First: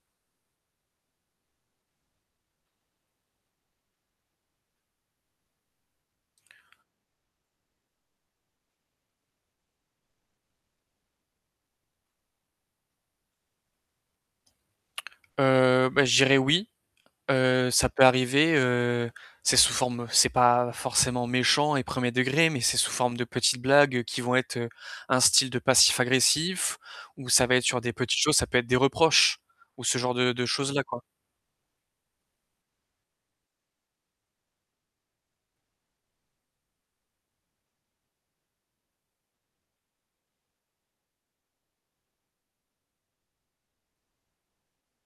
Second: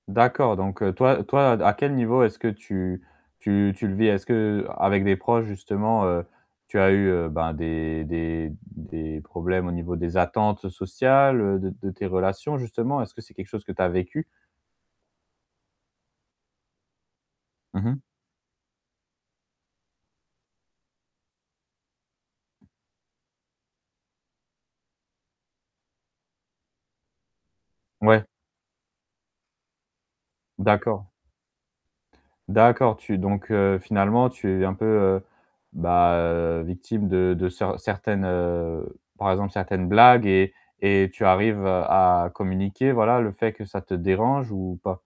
D'accord, donc toi toi, à quel niveau est-ce que tu tu tu le vis? Est-ce qu'avec des proches justement, heu, tu as eu, heu, ben, des des des problèmes au niveau des attentes sociales, heu, de de tes relations justement? Est-ce que c'est quelque chose que tu as vécu? Heu, beh, je dirais oui. Heu, Mmh ça mh. peut arriver, heu, c'est sous forme c'est pas forcément méchant et 1er degré, mais c'est sous forme de petites blagues qui vont être un style de passif agressif ou ça va être sur des petites Ouais. choses, ça peut être des reproches ou ce genre de de choses-là, quoi. D'accord. D'accord, tu donc, heu, finalement, tu es un peu, heu, ben, victime de de ce certaines, heu, par exemple, certaines blagues et et tu arrives à communiquer, voilà, le fait que ça te dérange ou pas?